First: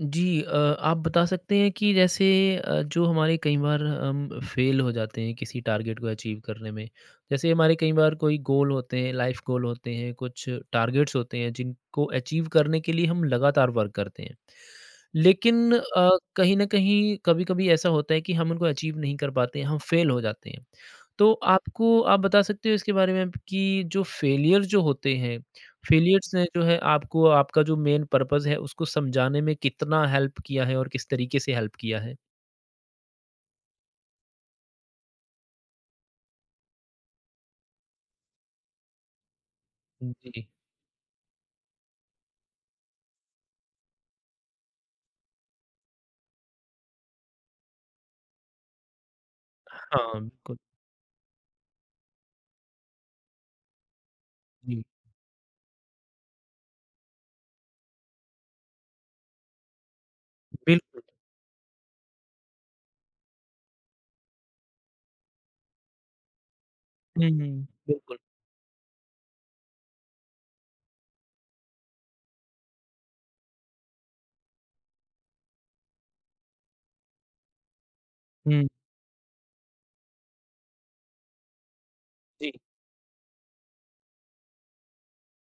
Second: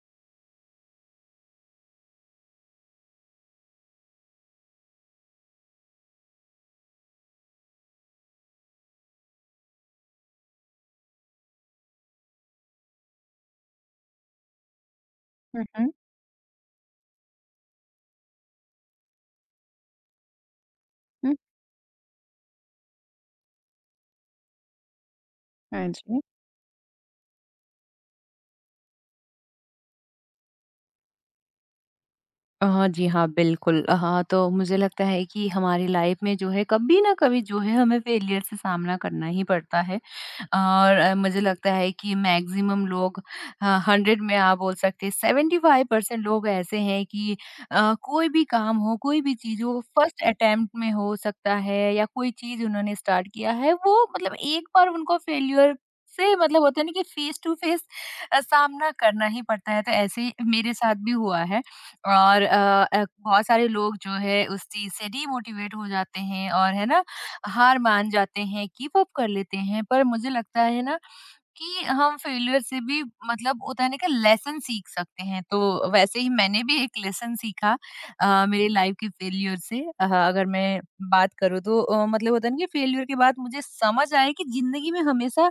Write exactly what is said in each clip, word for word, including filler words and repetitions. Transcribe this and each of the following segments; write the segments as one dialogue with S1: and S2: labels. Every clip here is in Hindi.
S1: जी अ, आप बता सकते हैं कि जैसे अ, जो हमारे कई बार हम फेल हो जाते हैं किसी टारगेट को अचीव करने में जैसे हमारे कई बार कोई गोल होते हैं लाइफ गोल होते हैं कुछ टारगेट्स होते हैं जिनको अचीव करने के लिए हम लगातार वर्क करते हैं
S2: हुँ,
S1: लेकिन
S2: हुँ,
S1: अ, कहीं न कहीं कभी-कभी ऐसा होता है कि हम उनको अचीव नहीं कर पाते हैं, हम फेल हो जाते हैं। तो
S2: हुँ।
S1: आपको आप बता सकते हो इसके बारे में कि जो फेलियर जो होते हैं,
S2: हाँ जी।
S1: फेलियर्स ने जो है आपको आपका जो मेन पर्पज़ है उसको समझाने में कितना हेल्प किया है और किस तरीके से हेल्प किया है?
S2: अ, हाँ जी, हाँ, बिल्कुल। हाँ, तो मुझे लगता है कि हमारी लाइफ में जो है कभी ना कभी जो है हमें फेलियर से सामना करना ही पड़ता है।
S1: जी।
S2: और अ, मुझे लगता है कि मैक्सिमम लोग हाँ, हंड्रेड में आप बोल सकते हैं सेवन्टी फ़ाइव परसेंट लोग ऐसे हैं कि अ, कोई भी काम हो, कोई भी चीज हो,
S1: हाँ,
S2: फर्स्ट
S1: बिल्कुल।
S2: अटेम्प्ट में हो सकता है या कोई चीज उन्होंने स्टार्ट किया है वो मतलब एक
S1: जी,
S2: बार उनको फेल्यूर से मतलब होता है ना कि फेस टू फेस सामना करना ही पड़ता है, तो ऐसे ही मेरे साथ
S1: बिल्कुल।
S2: भी हुआ है। और अ, अ, बहुत सारे लोग जो है उस चीज से डीमोटिवेट हो जाते हैं, और है ना,
S1: हुँ, हुँ,
S2: हार मान
S1: बिल्कुल।
S2: जाते हैं, गिव अप कर लेते हैं। पर मुझे लगता है ना कि हम फेलियर से भी मतलब होता है ना कि लेसन सीख सकते हैं। तो वैसे ही मैंने भी एक लेसन सीखा। अ,
S1: हुँ,
S2: मेरे लाइफ के फेलियर से अ, अगर मैं बात करूँ तो अ, मतलब होता
S1: जी,
S2: है ना कि फेलियर के बाद मुझे समझ आया कि ज़िंदगी में हमेशा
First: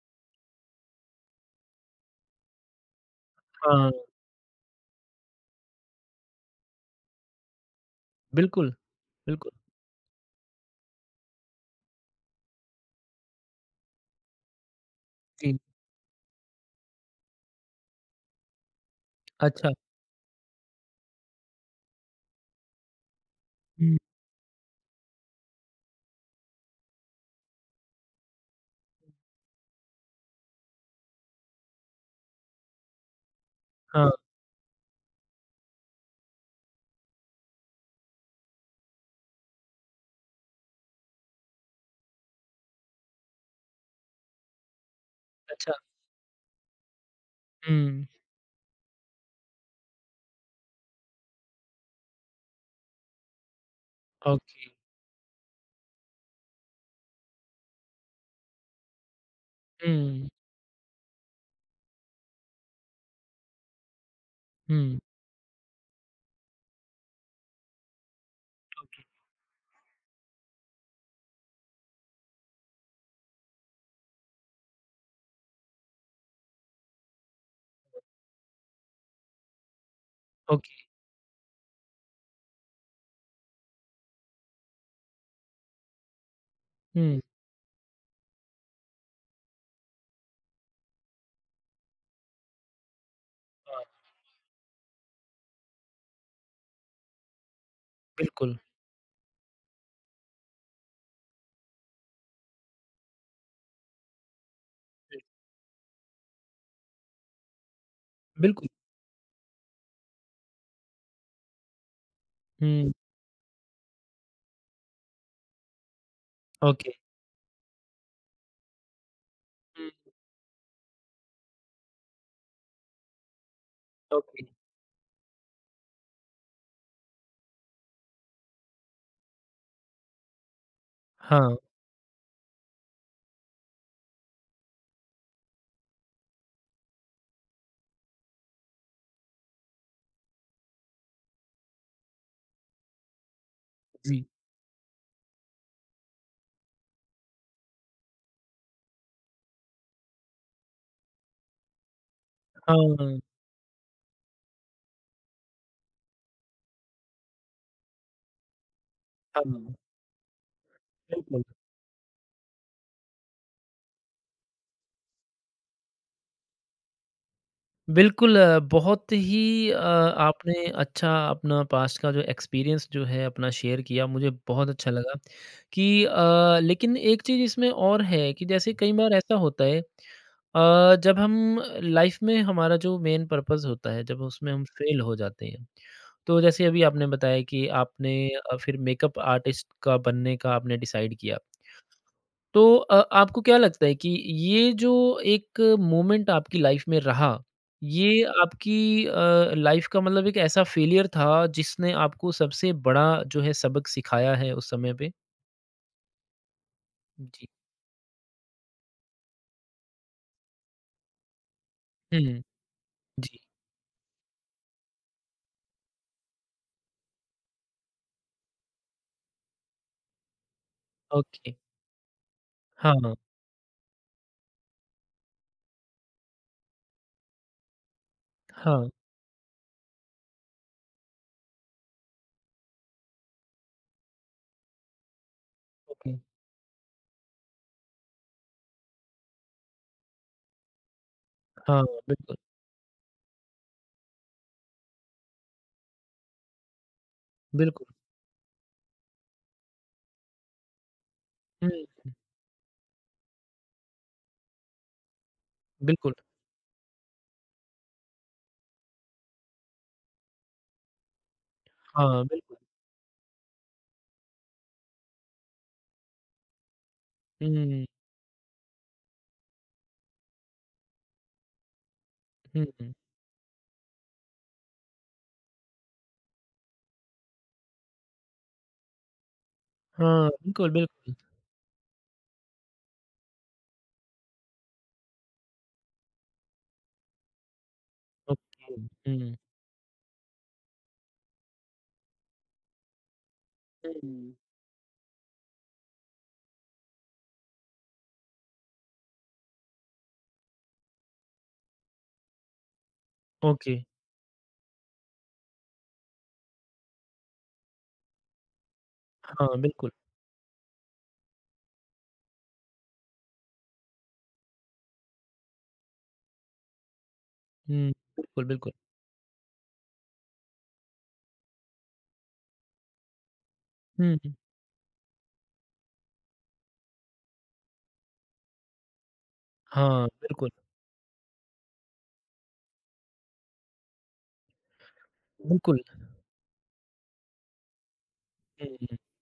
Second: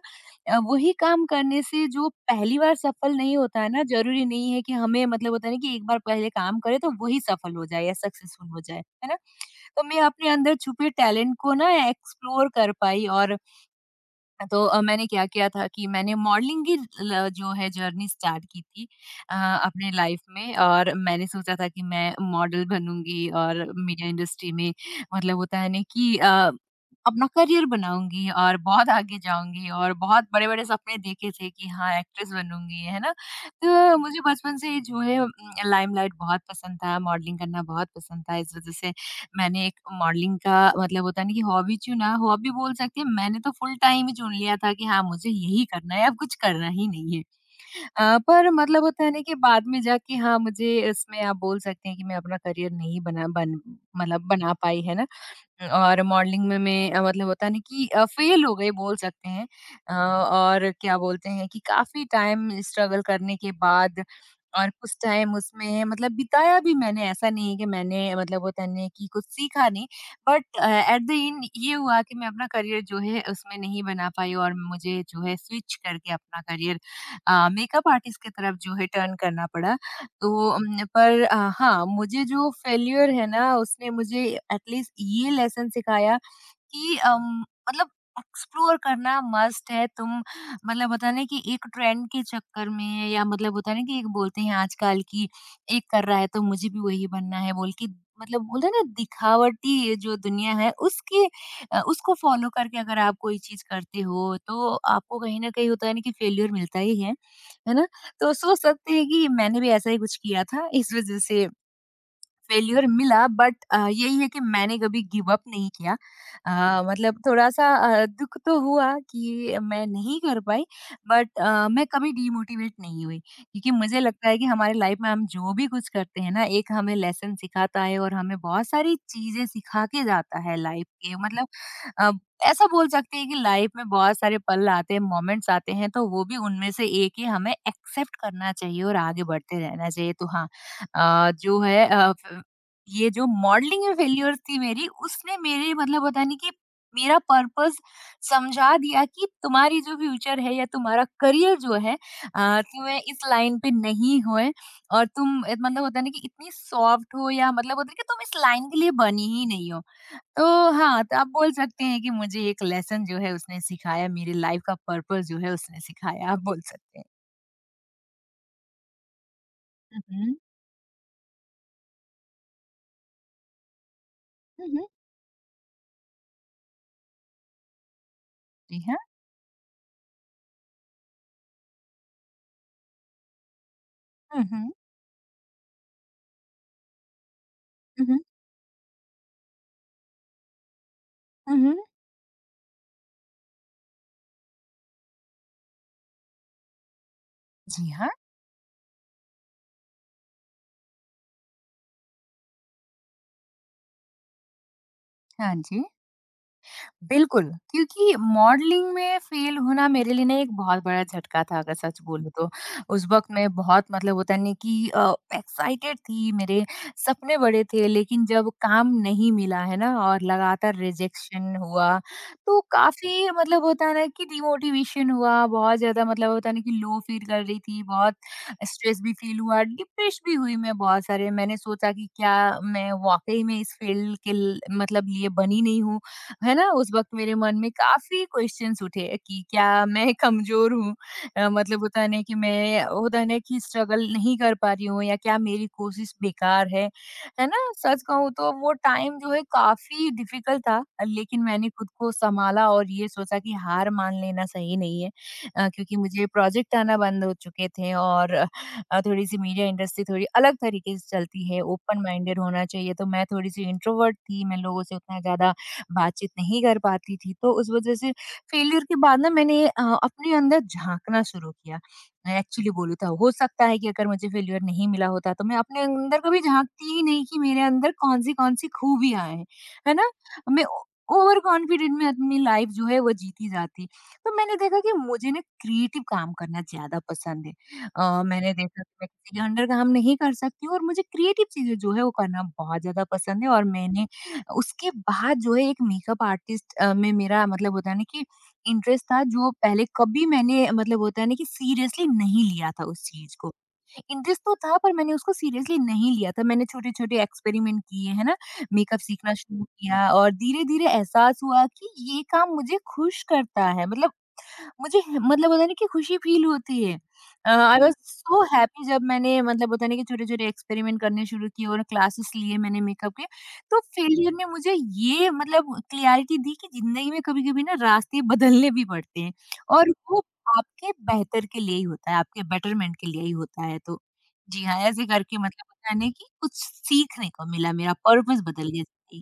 S2: अ, वही काम करने से जो पहली बार सफल नहीं होता है ना,
S1: हाँ,
S2: ज़रूरी नहीं है कि हमें मतलब होता है ना कि एक बार पहले काम करें तो वही सफल हो जाए या सक्सेसफुल हो
S1: बिल्कुल,
S2: जाए, है ना?
S1: बिल्कुल।
S2: तो मैं अपने अंदर छुपे टैलेंट को ना एक्सप्लोर कर पाई, और तो अ, मैंने क्या किया
S1: जी,
S2: था कि मैंने मॉडलिंग की ल जो है जर्नी स्टार्ट की थी अ,
S1: अच्छा।
S2: अपने लाइफ में, और मैंने सोचा था कि मैं मॉडल बनूँगी और
S1: हुँ,
S2: मीडिया इंडस्ट्री में मतलब होता है ना कि अ, अपना करियर बनाऊँगी और बहुत आगे जाऊँगी, और बहुत बड़े-बड़े सपने देखे थे कि हाँ, एक्ट्रेस बनूँगी, है ना? तो
S1: हाँ,
S2: मुझे बचपन से ही जो है उम, लाइमलाइट बहुत पसंद था, मॉडलिंग करना बहुत पसंद था, इस वज़ह से मैंने एक मॉडलिंग का मतलब होता है ना कि हॉबी चुना, हॉबी बोल सकते हैं, मैंने तो फुल टाइम ही चुन लिया था कि हाँ, मुझे यही
S1: अच्छा।
S2: करना है, अब कुछ करना ही नहीं है।
S1: हुँ,
S2: अ, पर मतलब होता है ना कि बाद में जाके हाँ, मुझे इसमें आप बोल सकते हैं कि मैं अपना करियर नहीं बना बन मतलब बना
S1: ओके।
S2: पाई, है ना? और मॉडलिंग में मैं अ, मतलब होता है ना कि अ, फेल हो गई बोल सकते हैं, अ,
S1: हुँ,
S2: और क्या बोलते हैं कि काफ़ी टाइम स्ट्रगल करने के बाद और कुछ
S1: हुँ,
S2: टाइम उसमें मतलब बिताया भी मैंने, ऐसा नहीं है कि मैंने मतलब होता नहीं है कि कुछ सीखा नहीं, but uh, at the end ये हुआ कि मैं अपना करियर जो है उसमें नहीं बना पाई, और मुझे जो है स्विच करके अपना करियर अ, मेकअप आर्टिस्ट की तरफ जो है टर्न करना पड़ा। तो
S1: ओके।
S2: उम, पर अ, हाँ, मुझे जो फेल्योर है ना उसने मुझे एटलीस्ट ये लेसन सिखाया कि
S1: हुँ।
S2: अम, मतलब एक्सप्लोर करना मस्ट है तुम मतलब होता है ना कि एक ट्रेंड के चक्कर में, या मतलब होता है
S1: हाँ,
S2: ना कि एक बोलते हैं आजकल की एक कर रहा है तो मुझे भी वही बनना है बोल के मतलब,
S1: बिल्कुल।
S2: बोलते हैं ना दिखावटी जो दुनिया है उसके अ, उसको फॉलो करके अगर आप कोई चीज करते हो तो
S1: हुँ,
S2: आपको कहीं ना कहीं होता है ना कि फेल्योर मिलता ही है है ना? तो सोच
S1: बिल्कुल।
S2: सकते हैं कि मैंने भी ऐसा ही कुछ किया था, इस वजह से फेल्यूर
S1: हुँ,
S2: मिला, बट अ, यही है कि मैंने कभी गिव अप नहीं किया। Uh,
S1: okay.
S2: मतलब थोड़ा-सा अ, दुःख तो हुआ कि मैं
S1: हुँ,
S2: नहीं कर पाई, बट अ, मैं कभी डीमोटिवेट नहीं हुई। क्योंकि मुझे लगता है
S1: ओके।
S2: कि हमारी लाइफ में हम जो भी कुछ करते हैं ना, एक हमें लेसन सिखाता है और हमें बहुत सारी चीज़ें सिखा के जाता है लाइफ के मतलब।
S1: हाँ,
S2: अ, ऐसा बोल सकते हैं कि लाइफ में बहुत सारे पल आते हैं, मोमेंट्स आते हैं, तो वो भी उनमें से एक है, हमें एक्सेप्ट करना चाहिए और आगे बढ़ते रहना चाहिए। तो हाँ, अ, जो है अ, फ ये जो मॉडलिंग में
S1: जी।
S2: फेल्योर्स थी मेरी उसने मेरे मतलब पता नहीं कि मेरा पर्पस समझा दिया कि तुम्हारी जो फ्यूचर है या तुम्हारा करियर जो है अ, तुम्हें
S1: हाँ,
S2: इस लाइन पे नहीं होए, और तुम अ, मतलब होता है ना कि इतनी सॉफ्ट हो, या मतलब होता है कि तुम इस लाइन के लिए बनी ही नहीं
S1: हाँ,
S2: हो। तो हाँ, तो आप
S1: बिल्कुल।
S2: बोल सकते हैं कि मुझे एक लेसन जो है उसने सिखाया, मेरी लाइफ का पर्पस जो है उसने सिखाया, आप बोल सकते हैं।
S1: बिल्कुल अ, बहुत ही अ,
S2: हुँ, हुँ।
S1: आपने अच्छा अपना पास्ट का जो एक्सपीरियंस जो है अपना शेयर किया मुझे
S2: हुँ,
S1: बहुत
S2: हुँ।
S1: अच्छा लगा कि अ, लेकिन एक चीज़ इसमें और है कि जैसे
S2: जी
S1: कई
S2: हाँ।
S1: बार ऐसा होता है अ, जब हम लाइफ में हमारा जो मेन पर्पस होता है जब
S2: हुँ,
S1: उसमें हम
S2: हुँ।
S1: फेल हो जाते हैं तो जैसे अभी आपने बताया कि
S2: हुँ,
S1: आपने
S2: हुँ।
S1: अ, फिर मेकअप आर्टिस्ट का बनने का आपने डिसाइड किया
S2: हुँ, हुँ।
S1: तो अ, आपको क्या लगता है कि ये जो एक मोमेंट आपकी लाइफ में रहा,
S2: जी हाँ।
S1: ये आपकी अ, लाइफ का मतलब एक ऐसा फेलियर था जिसने आपको सबसे बड़ा जो है सबक सिखाया है उस समय पे?
S2: हाँ जी। बिल्कुल,
S1: जी।
S2: क्योंकि मॉडलिंग में फेल होना मेरे लिए ना एक बहुत बड़ा झटका था, अगर सच बोलूँ
S1: हुँ,
S2: तो। उस वक़्त
S1: जी,
S2: मैं बहुत मतलब होता नहीं कि अ, एक्साइटेड थी, मेरे सपने बड़े थे, लेकिन जब काम नहीं मिला, है ना? और लगातार
S1: ओके।
S2: रिजेक्शन हुआ, तो
S1: हाँ,
S2: काफ़ी मतलब होता है ना कि डिमोटिवेशन हुआ, बहुत ज़्यादा मतलब होता है ना कि लो फ़ील कर रही थी, बहुत
S1: हाँ,
S2: स्ट्रेस भी फ़ील हुआ, डिप्रेस भी हुई मैं बहुत सारे। मैंने सोचा कि क्या मैं वाक़ई में इस फ़ील्ड के ल मतलब लिए बनी नहीं हूँ?
S1: ओके।
S2: है ना? उस वक़्त मेरे मन में काफ़ी क्वेश्चन्स उठे कि क्या मैं कमज़ोर हूँ? अ, मतलब
S1: हाँ,
S2: होता है ना
S1: बिल्कुल,
S2: कि मैं होता है ना कि स्ट्रगल नहीं कर पा रही हूँ, या क्या मेरी कोशिश बेकार है, है ना?
S1: बिल्कुल।
S2: सच कहूँ तो वो टाइम जो है काफ़ी डिफ़िकल्ट था, लेकिन मैंने
S1: हुँ,
S2: खुद को सँभाला और ये सोचा कि हार मान लेना सही नहीं है, अ, क्योंकि
S1: बिल्कुल।
S2: मुझे प्रोजेक्ट आना बंद हो चुके थे, और अ, थोड़ी-सी मीडिया इंडस्ट्री थोड़ी अलग तरीके से चलती है, ओपन
S1: हाँ,
S2: माइंडेड
S1: बिल्कुल।
S2: होना चाहिए, तो मैं थोड़ी-सी इंट्रोवर्ट थी, मैं लोगों से उतना ज़्यादा बातचीत नहीं कर पाती थी। तो उस
S1: हुँ,
S2: वजह से फेल्यूर के बाद ना मैंने अ, अपने अंदर झाँकना शुरू किया। मैं एक्चुअली
S1: हुँ।
S2: बोलूँ तो हो सकता है कि अगर मुझे फेल्यूर नहीं मिला होता तो मैं अपने अंदर कभी झाँकती ही नहीं, कि मेरे अंदर कौन-सी कौन-सी खूबियाँ हैं। है ना?
S1: हाँ,
S2: मैं
S1: बिल्कुल,
S2: ओ
S1: बिल्कुल।
S2: ओवर कॉन्फिडेंट में अपनी लाइफ़ जो है वो जीती जाती। तो मैंने देखा कि मुझे ना क्रिएटिव काम करना ज़्यादा पसंद है। अ, मैंने
S1: ओके।
S2: देखा कि मैं
S1: हुँ,
S2: किसी के अंडर काम नहीं कर सकती हूँ, और मुझे क्रिएटिव चीज़ें जो है वो करना बहुत ज़्यादा पसंद है, और मैंने
S1: हुँ।
S2: उसके बाद जो है एक मेकअप आर्टिस्ट अ, में मेरा मतलब होता है ना कि इंटरेस्ट था, जो पहले कभी मैंने मतलब होता है ना कि सीरियसली नहीं लिया था उस चीज को।
S1: ओके।
S2: इंटरेस्ट तो था, पर मैंने उसको सीरियसली नहीं लिया था, मैंने छोटे छोटे एक्सपेरिमेंट किए, है ना? मेकअप सीखना
S1: हाँ,
S2: शुरू
S1: बिल्कुल।
S2: किया, और धीरे धीरे एहसास हुआ कि ये काम मुझे खुश करता है, मतलब मुझे है- मतलब होता है ना कि खुशी फील होती है। अ, आई
S1: हुँ,
S2: वाज़ सो
S1: बिल्कुल, बिल्कुल।
S2: हैप्पी जब मैंने मतलब होता है ना कि छोटे-छोटे एक्सपेरिमेंट करने शुरू किए, और क्लासेस लिए मैंने मेकअप के। तो
S1: हुँ, हुँ।
S2: फेलियर ने मुझे ये मतलब क्लैरिटी दी कि ज़िंदगी में कभी-कभी ना रास्ते बदलने भी पड़ते हैं, और
S1: हाँ,
S2: वो
S1: बिल्कुल।
S2: आपके बेहतर के लिए ही होता है, आपके बेटरमेंट के लिए ही होता है। तो जी हाँ, ऐसे करके मतलब
S1: बिल्कुल।
S2: होता है ना कि कुछ सीखने को मिला, मेरा पर्पस
S1: हुँ,
S2: बदल गया
S1: हुँ।
S2: ज़िंदगी।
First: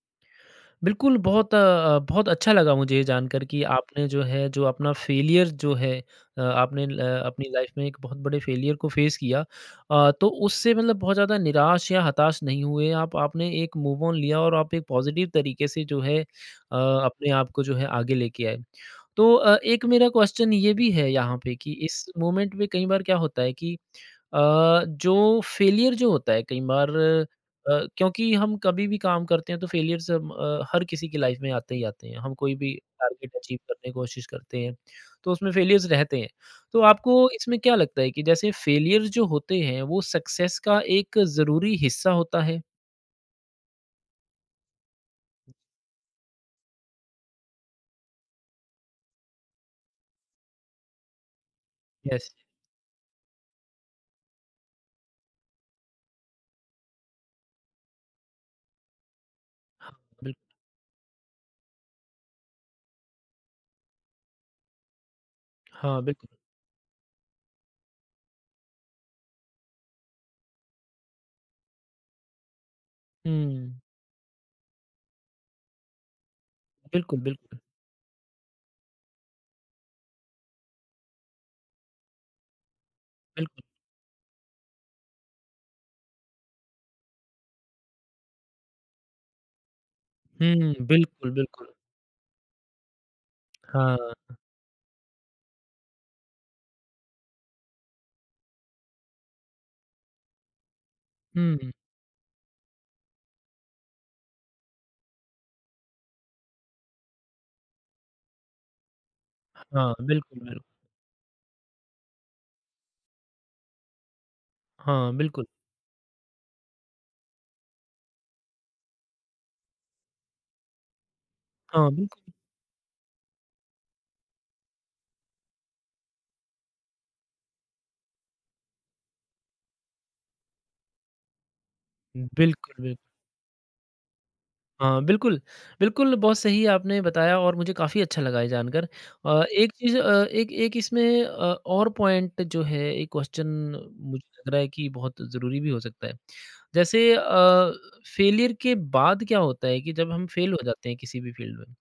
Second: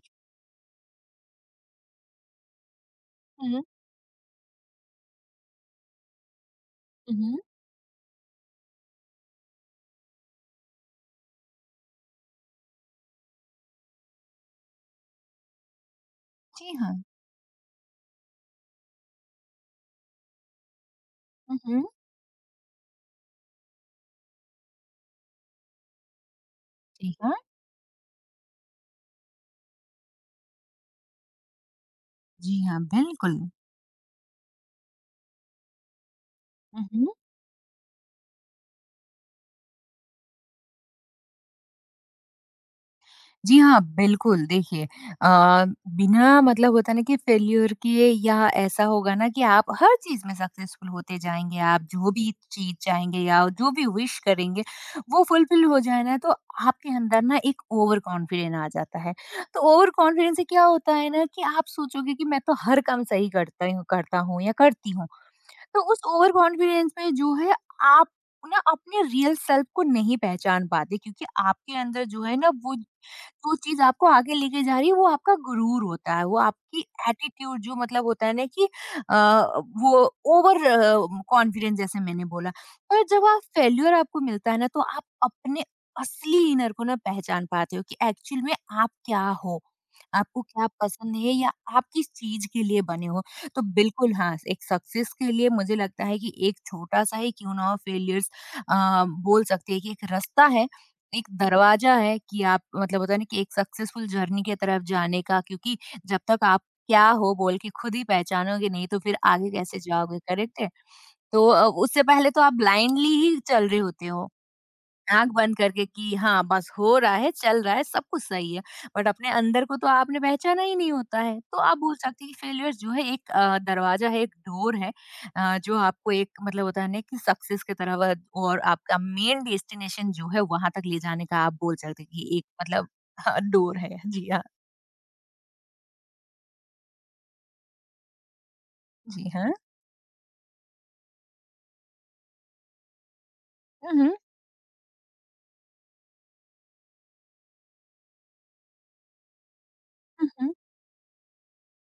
S1: बिल्कुल, बहुत अ, बहुत अच्छा लगा मुझे ये जानकर
S2: हुँ,
S1: कि
S2: हुँ,
S1: आपने जो है जो अपना फेलियर जो है अ, आपने ल
S2: हुँ, हुँ।
S1: अपनी लाइफ़ में एक बहुत बड़े फेलियर को फेस किया। अ, तो उससे मतलब बहुत ज़्यादा निराश या हताश नहीं हुए आप, आपने एक मूव ऑन लिया और आप एक पॉज़िटिव तरीके से जो है अ,
S2: जी हाँ।
S1: अपने आप को जो है आगे लेके आए। तो अ, एक मेरा क्वेश्चन ये भी है यहाँ पे
S2: हुँ,
S1: कि
S2: हुँ।
S1: इस मोमेंट में कई बार क्या होता है कि अ, जो फेलियर जो होता है कई बार
S2: जी हाँ।
S1: अ, क्योंकि हम कभी भी काम करते हैं तो फेलियर्स हम अ, हर किसी की लाइफ में आते ही आते हैं। हम कोई
S2: जी
S1: भी
S2: हाँ,
S1: टारगेट
S2: बिल्कुल।
S1: अचीव करने की कोशिश करते हैं, तो उसमें फेलियर्स रहते हैं। तो
S2: हुँ, हुँ।
S1: आपको इसमें क्या लगता है कि जैसे फेलियर्स जो होते हैं, वो सक्सेस का एक ज़रूरी हिस्सा होता है?
S2: जी हाँ, बिल्कुल देखिए, अ, बिना मतलब होता है ना कि फेल्योर किए, या ऐसा होगा ना कि आप हर चीज़ में सक्सेसफुल होते जाएँगे, आप जो
S1: यस।
S2: भी चीज़ चाहेंगे या जो भी विश करेंगे, वो फुलफिल हो जाए ना, तो आपके अंदर ना एक ओवर कॉन्फिडेंस आ जाता है। तो ओवर
S1: हाँ,
S2: कॉन्फिडेंस
S1: बिल्क
S2: से क्या होता है ना कि आप सोचोगे कि मैं तो हर काम सही करता ही हूँ, करता हूँ या करती हूँ। तो उस
S1: हाँ, बिल्कुल।
S2: ओवर कॉन्फिडेंस में जो है आप ना अपने रियल सेल्फ को नहीं पहचान पाते, क्योंकि आपके अंदर जो है ना वो जो
S1: हुँ।
S2: चीज़ आपको आगे लेके जा रही है वो आपका गुरूर होता है, वो आपकी
S1: बिल्कुल, बिल्कुल,
S2: एटीट्यूड, जो मतलब होता है ना कि अ, वो ओवर अ, कॉन्फिडेंस, जैसे मैंने बोला। पर जब आप
S1: बिल्कुल।
S2: फेल्यूर आपको मिलता है ना तो आप अपने असली इनर को ना पहचान पाते हो कि एक्चुअल में आप क्या हो, आपको क्या
S1: हुँ,
S2: पसंद
S1: बिल्कुल,
S2: है, या
S1: बिल्कुल।
S2: आप किस चीज़ के लिए बने हो। तो
S1: हाँ।
S2: बिल्कुल हाँ, एक सक्सेस के लिए मुझे लगता है कि एक छोटा-सा ही क्यों ना हो फेल्यूर्स, अ, बोल सकते हैं कि एक रास्ता है, एक
S1: हुँ,
S2: दरवाज़ा है कि आप मतलब होता है ना कि एक सक्सेसफुल जर्नी की तरफ जाने का, क्योंकि जब तक आप क्या हो बोल के खुद ही पहचानोगे नहीं तो फिर आगे कैसे
S1: हाँ,
S2: जाओगे,
S1: बिल्कुल, बिल्कुल।
S2: करेक्ट है? तो अ, उससे पहले तो आप ब्लाइंडली ही चल रहे होते हो
S1: हाँ,
S2: आँख
S1: बिल्कुल।
S2: बंद करके कि हाँ, बस हो रहा है, चल रहा है, सब कुछ सही है। बट अपने अंदर को तो आपने पहचाना ही नहीं होता है। तो आप
S1: हाँ,
S2: बोल सकते
S1: बिल्कुल।
S2: हैं कि फेल्योर्स जो है एक अ, दरवाज़ा है, एक डोर है अ, जो आपको एक मतलब होता है ना कि सक्सेस की तरफ अ, और आपका मेन डेस्टिनेशन जो है वहाँ तक ले जाने का आप बोल सकते हैं कि एक
S1: बिल्कुल,
S2: मतलब
S1: बिल्कुल।
S2: हाँ, डोर है। जी हाँ,
S1: हाँ, बिल्कुल। बिल्कुल, बहुत सही आपने बताया और मुझे काफ़ी अच्छा लगा ये जानकर।
S2: जी
S1: अ,
S2: हाँ।
S1: एक चीज़ अ, एक एक इसमें अ, और पॉइंट जो है एक क्वेश्चन
S2: हुँ, हुँ।
S1: मुझे लग रहा है कि बहुत ज़रूरी भी हो सकता है। जैसे अ, फेलियर के बाद क्या होता है कि जब हम
S2: हुँ,
S1: फेल
S2: हुँ।
S1: हो जाते हैं किसी भी फील्ड में,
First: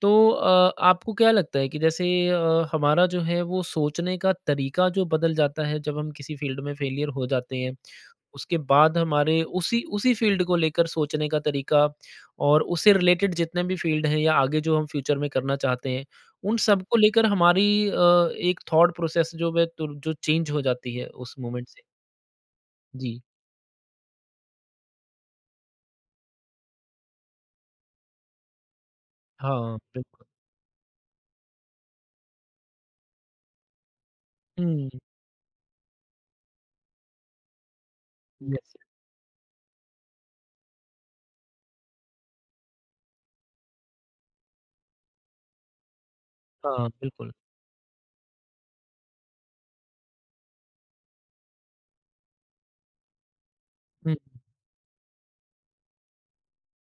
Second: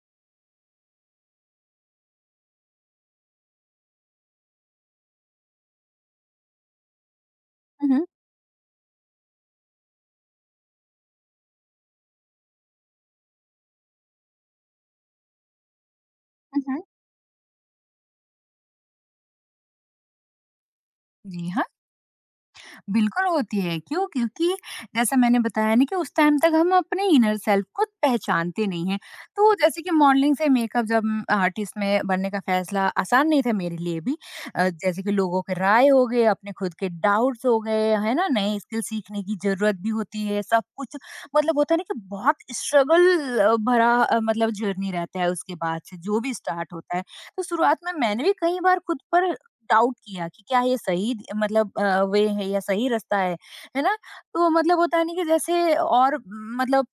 S1: तो अ, आपको क्या लगता है कि जैसे अ, हमारा जो है वो सोचने का तरीका जो बदल जाता है जब हम किसी फील्ड में फेलियर हो जाते हैं
S2: हुँ, हुँ।
S1: उसके बाद हमारे उसी उसी फ़ील्ड को लेकर सोचने का तरीका और उससे रिलेटेड जितने भी फ़ील्ड हैं या आगे जो हम फ्यूचर में करना चाहते हैं, उन
S2: हुँ, हुँ।
S1: सबको लेकर हमारी अ, एक थॉट प्रोसेस जो वे तुर जो चेंज हो जाती है उस
S2: जी हाँ।
S1: मोमेंट से। जी।
S2: बिल्कुल होती है। क्यों? क्योंकि जैसा मैंने बताया ना कि उस टाइम तक हम अपने इनर सेल्फ को पहचानते नहीं हैं। तो
S1: हाँ,
S2: जैसे कि
S1: बिल्कुल।
S2: मॉडलिंग से मेकअप जब आर्टिस्ट में बनने का फैसला आसान नहीं था मेरे लिए भी। अ,
S1: हुँ,
S2: जैसे कि लोगों के राय हो गए, अपने खुद के डाउट्स हो गए, है ना? नए
S1: यस।
S2: स्किल सीखने की ज़रूरत भी होती है। सब कुछ मतलब होता है ना कि बहुत स्ट्रगल अ, भरा अ, मतलब जर्नी रहता है उसके बाद से जो भी स्टार्ट
S1: हाँ,
S2: होता है।
S1: बिल्कुल।
S2: तो शुरुआत में मैंने भी कई बार खुद पर डाउट किया कि क्या ये सही द- मतलब अ, वे है या सही रास्ता है है ना
S1: हुँ,
S2: तो मतलब होता है नहीं कि जैसे और मतलब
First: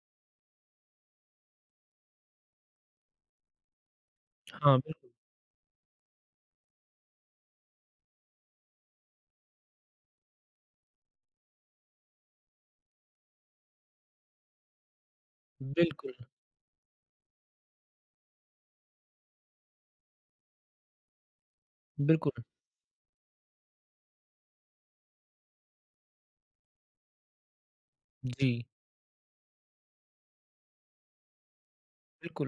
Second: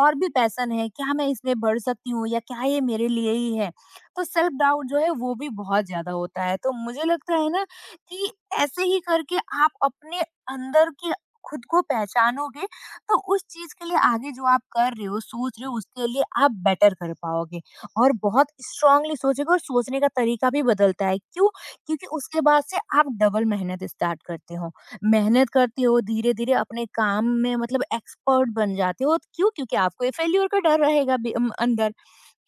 S2: और भी पैशन है, क्या मैं इसमें बढ़ सकती हूँ या क्या ये मेरे लिए ही है? तो सेल्फ
S1: हाँ,
S2: डाउट जो
S1: बिल्कुल।
S2: है वो भी बहुत ज़्यादा होता है। तो मुझे लगता है ना कि ऐसे ही करके आप अपने अंदर के खुद को पहचानोगे तो उस चीज़ के लिए आगे जो आप कर रहे हो, सोच रहे हो उसके
S1: बिल्कुल,
S2: लिए आप बेटर कर पाओगे और बहुत स्ट्रांगली सोचोगे और सोचने का तरीका भी बदलता है। क्यों? क्योंकि
S1: बिल्कुल।
S2: उसके बाद से आप डबल मेहनत स्टार्ट करते हो। मेहनत करते हो, धीरे-धीरे अपने काम में मतलब
S1: जी,
S2: एक्सपर्ट बन जाते हो। तो क्यों? क्योंकि आपको ये फेल्यूर का डर रहेगा बी अम, अंदर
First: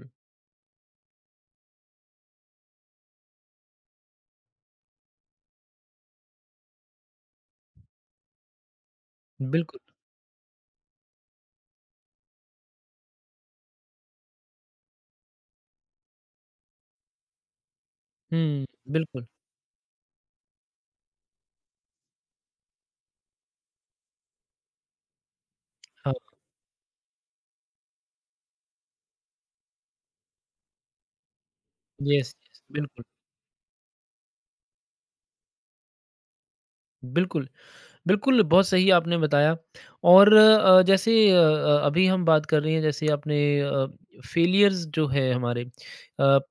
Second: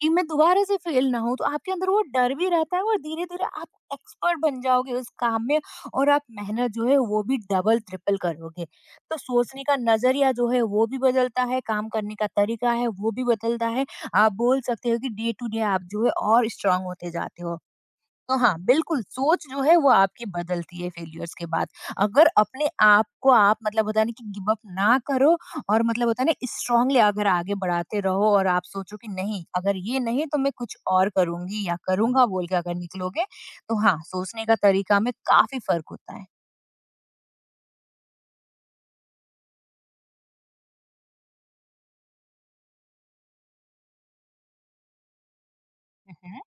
S2: कि मैं दोबारा से फेल ना होऊँ, तो आपके अंदर वो डर भी रहता है और धीरे-धीरे आप एक्सपर्ट बन जाओगे उस काम में और आप मेहनत जो है वो भी डबल, ट्रिपल करोगे। तो सोचने का
S1: बिल्कुल।
S2: नज़रिया जो है वो भी बदलता है, काम करने का तरीका है वो भी बदलता है। आप बोल सकते हो कि डे टू डे आप जो है और स्ट्रांग होते जाते हो। तो हाँ,
S1: हुँ,
S2: बिल्कुल
S1: बिल्कुल।
S2: सोच जो है वो आपकी बदलती है फेल्योर्स के बाद। अगर अपने आप को आप मतलब होता है ना कि गिव अप ना करो और मतलब
S1: हाँ,
S2: होता है ना स्ट्रांगली अगर आगे बढ़ाते रहो और आप सोचो कि नहीं अगर ये नहीं तो मैं कुछ और करूँगी या करूँगा
S1: यस,
S2: बोल के
S1: यस,
S2: अगर
S1: बिल्कुल,
S2: निकलोगे तो हाँ, सोचने का तरीका में काफ़ी फ़र्क होता है।
S1: बिल्कुल। बिल्कुल, बहुत सही आपने बताया और अ, जैसे अ अ, अभी हम बात कर रहे हैं जैसे आपने अ, फेलियर्स जो है हमारे अ,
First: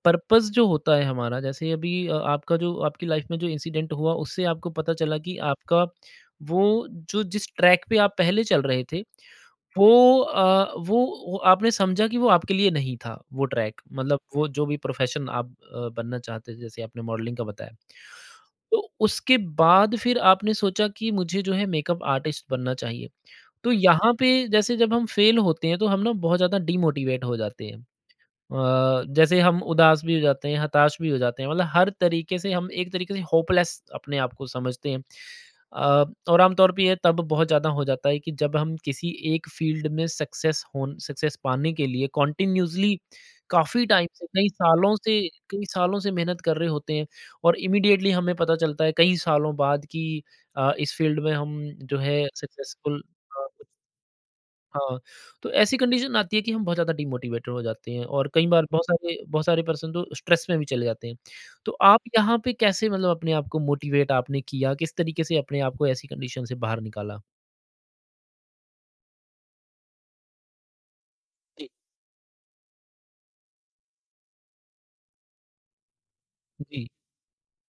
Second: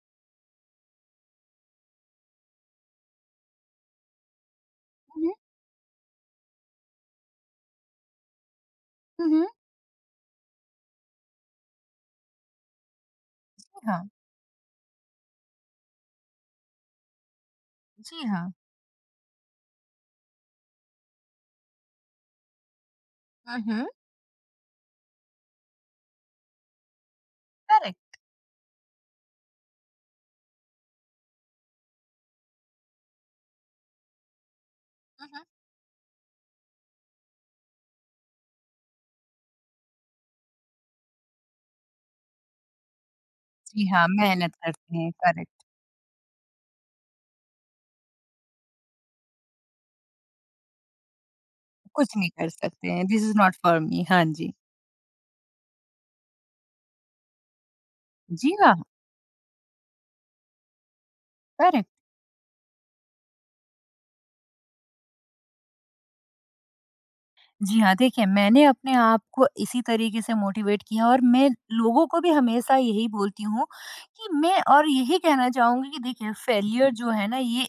S1: पर्पस जो होता है हमारा जैसे अभी अ, आपका जो आपकी लाइफ में जो इंसिडेंट हुआ उससे आपको पता चला
S2: हुँ, हुँ,
S1: कि आपका वो जो जिस ट्रैक पे आप पहले चल रहे थे
S2: हुँ, हुँ,
S1: वो अ, वो वो आपने समझा कि वो आपके लिए नहीं था, वो ट्रैक
S2: हाँ,
S1: मतलब वो जो भी प्रोफ़ेशन आप अ, बनना चाहते थे, जैसे आपने मॉडलिंग का बताया।
S2: जी हाँ,
S1: तो उसके बाद फिर आपने सोचा कि मुझे जो है मेकअप आर्टिस्ट बनना चाहिए।
S2: हुँ,
S1: तो
S2: हुँ,
S1: यहाँ पे जैसे जब हम फ़ेल होते हैं, तो हम ना बहुत ज़्यादा डीमोटिवेट हो जाते हैं।
S2: करेक्ट,
S1: अ, जैसे हम उदास भी हो जाते हैं, हताश भी हो जाते हैं, मतलब हर तरीके से हम एक तरीके से होपलेस अपने आप को समझते हैं।
S2: हुँ, हुँ।
S1: अ, और आमतौर पे ये तब बहुत ज़्यादा हो जाता है कि जब हम किसी एक फ़ील्ड में सक्सेस होन सक्सेस पाने के लिए कंटिन्यूअसली काफ़ी
S2: जी
S1: टाइम
S2: हाँ,
S1: से, कई
S2: मेहनत
S1: सालों
S2: करते हैं,
S1: से कई
S2: करेक्ट।
S1: सालों से मेहनत कर रहे होते हैं और इमीडिएटली हमें पता चलता है कई सालों बाद कि अ, इस फ़ील्ड में हम जो
S2: कुछ
S1: है
S2: नहीं कर सकते
S1: सक्सेसफुल
S2: हैं, this is not
S1: a
S2: for me हाँ जी।
S1: हाँ, तो ऐसी कंडीशन आती है कि हम बहुत ज़्यादा डिमोटिवेटेड हो जाते हैं और कई
S2: जी
S1: बार
S2: हाँ,
S1: बहुत सारे बहुत सारे पर्सन तो स्ट्रेस में भी चले जाते हैं। तो
S2: करेक्ट।
S1: आप यहाँ पे कैसे मतलब अपने आप को मोटिवेट आपने किया? किस तरीके से अपने आप को ऐसी कंडीशन से बाहर निकाला?
S2: जी हाँ, देखिए मैंने अपने आप को इसी तरीके से मोटिवेट किया और मैं
S1: जी, जी।
S2: लोगों को भी हमेशा यही बोलती हूँ कि मैं और यही कहना चाहूँगी कि देखिए
S1: जी,
S2: फेलियर जो है ना ये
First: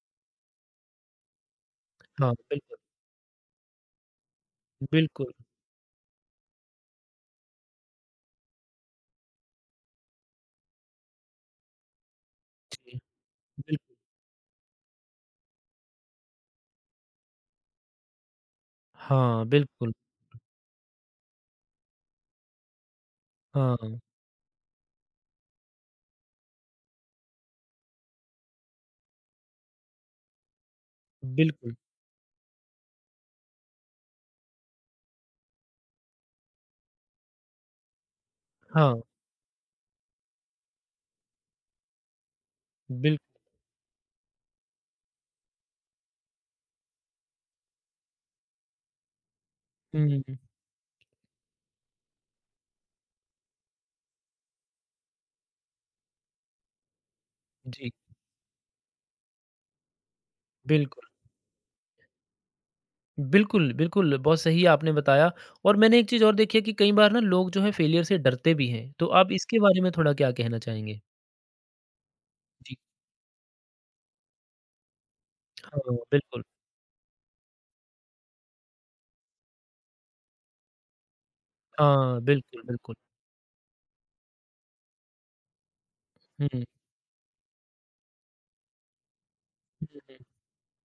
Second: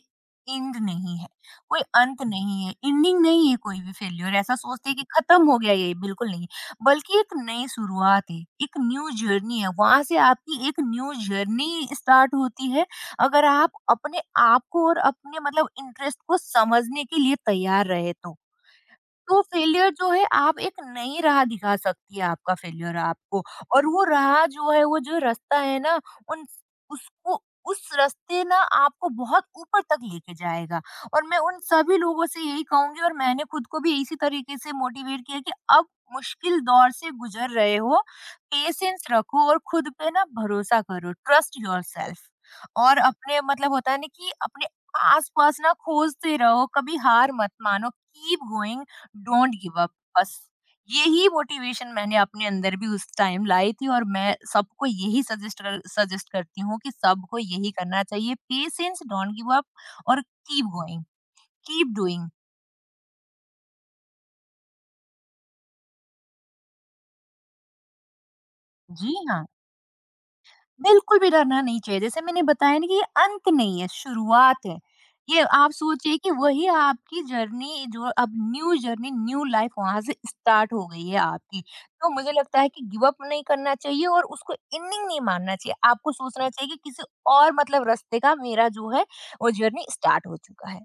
S2: एंड नहीं है, कोई अंत
S1: हाँ,
S2: नहीं है,
S1: बिल्कुल,
S2: एंडिंग नहीं है कोई भी फेलियर ऐसा सोचते हैं कि
S1: बिल्कुल,
S2: खत्म हो गया ये, बिल्कुल नहीं। है, बल्कि एक नई शुरुआत है, एक न्यू जर्नी है, वहाँ से आपकी एक न्यू जर्नी स्टार्ट होती है,
S1: जी,
S2: अगर आप
S1: बिल्कुल,
S2: अपने आप को और अपने मतलब इंटरेस्ट को समझने के लिए तैयार रहे तो। तो
S1: हाँ,
S2: फेलियर
S1: बिल्कुल,
S2: जो है आप एक नई राह दिखा सकती है आपका फेलियर आपको और
S1: हाँ,
S2: वो राह जो है वो जो रास्ता है ना उन उसको उस रास्ते ना आपको बहुत ऊपर तक लेके जाएगा और मैं उन
S1: बिल्कुल,
S2: सभी लोगों से यही कहूंगी और मैंने खुद को भी इसी तरीके से मोटिवेट किया कि अब मुश्किल दौर से गुजर रहे हो
S1: हाँ,
S2: पेशेंस रखो और खुद पे ना भरोसा करो ट्रस्ट योरसेल्फ और
S1: बिल
S2: अपने मतलब होता है ना कि अपने आसपास ना खोजते रहो कभी हार मत मानो keep going don't give up
S1: हुँ,
S2: बस यही मोटिवेशन मैंने अपने अंदर भी उस टाइम लाई थी और मैं सबको यही सजेस्ट कर, सजेस्ट करती हूँ कि सबको यही
S1: जी,
S2: करना चाहिए पेशेंस डोंट गिव अप और कीप गोइंग
S1: बिल्कुल।
S2: कीप डूइंग
S1: बिल्कुल, बिल्कुल, बहुत सही आपने बताया और मैंने एक चीज़ और देखी है कि कई बार ना लोग जो है फेलियर से डरते भी हैं। तो
S2: जी
S1: आप
S2: हाँ
S1: इसके बारे में थोड़ा क्या कहना चाहेंगे?
S2: बिल्कुल भी डरना नहीं चाहिए। जैसे मैंने
S1: जी,
S2: बताया ना कि ये अंत नहीं है, शुरुआत है। ये आप
S1: हाँ,
S2: सोचिए कि
S1: बिल्कुल।
S2: वही आपकी जर्नी जो अब न्यू जर्नी, न्यू लाइफ वहाँ से स्टार्ट हो गई है आपकी। तो
S1: हाँ,
S2: मुझे
S1: बिल्कुल,
S2: लगता है कि
S1: बिल्कुल।
S2: गिव अप नहीं करना चाहिए और उसको एंडिंग नहीं मानना चाहिए। आपको
S1: हुँ,
S2: सोचना
S1: हुँ,
S2: चाहिए कि किसी और मतलब रास्ते का मेरा जो है वो जर्नी
S1: हुँ।
S2: स्टार्ट हो चुका है।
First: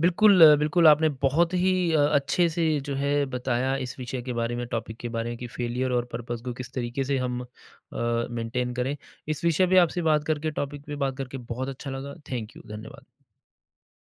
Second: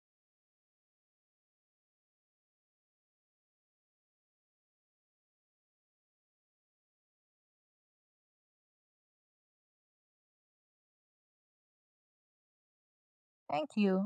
S1: बिल्कुल, अ, बिल्कुल आपने बहुत ही अ, अच्छे से जो है बताया इस विषय के बारे में, टॉपिक के बारे में कि फेलियर और पर्पस को किस तरीके से हम अ, मेंटेन करें। इस विषय पे आपसे बात करके, टॉपिक पे बात करके बहुत अच्छा लगा। थैंक यू, धन्यवाद।
S2: Thank you.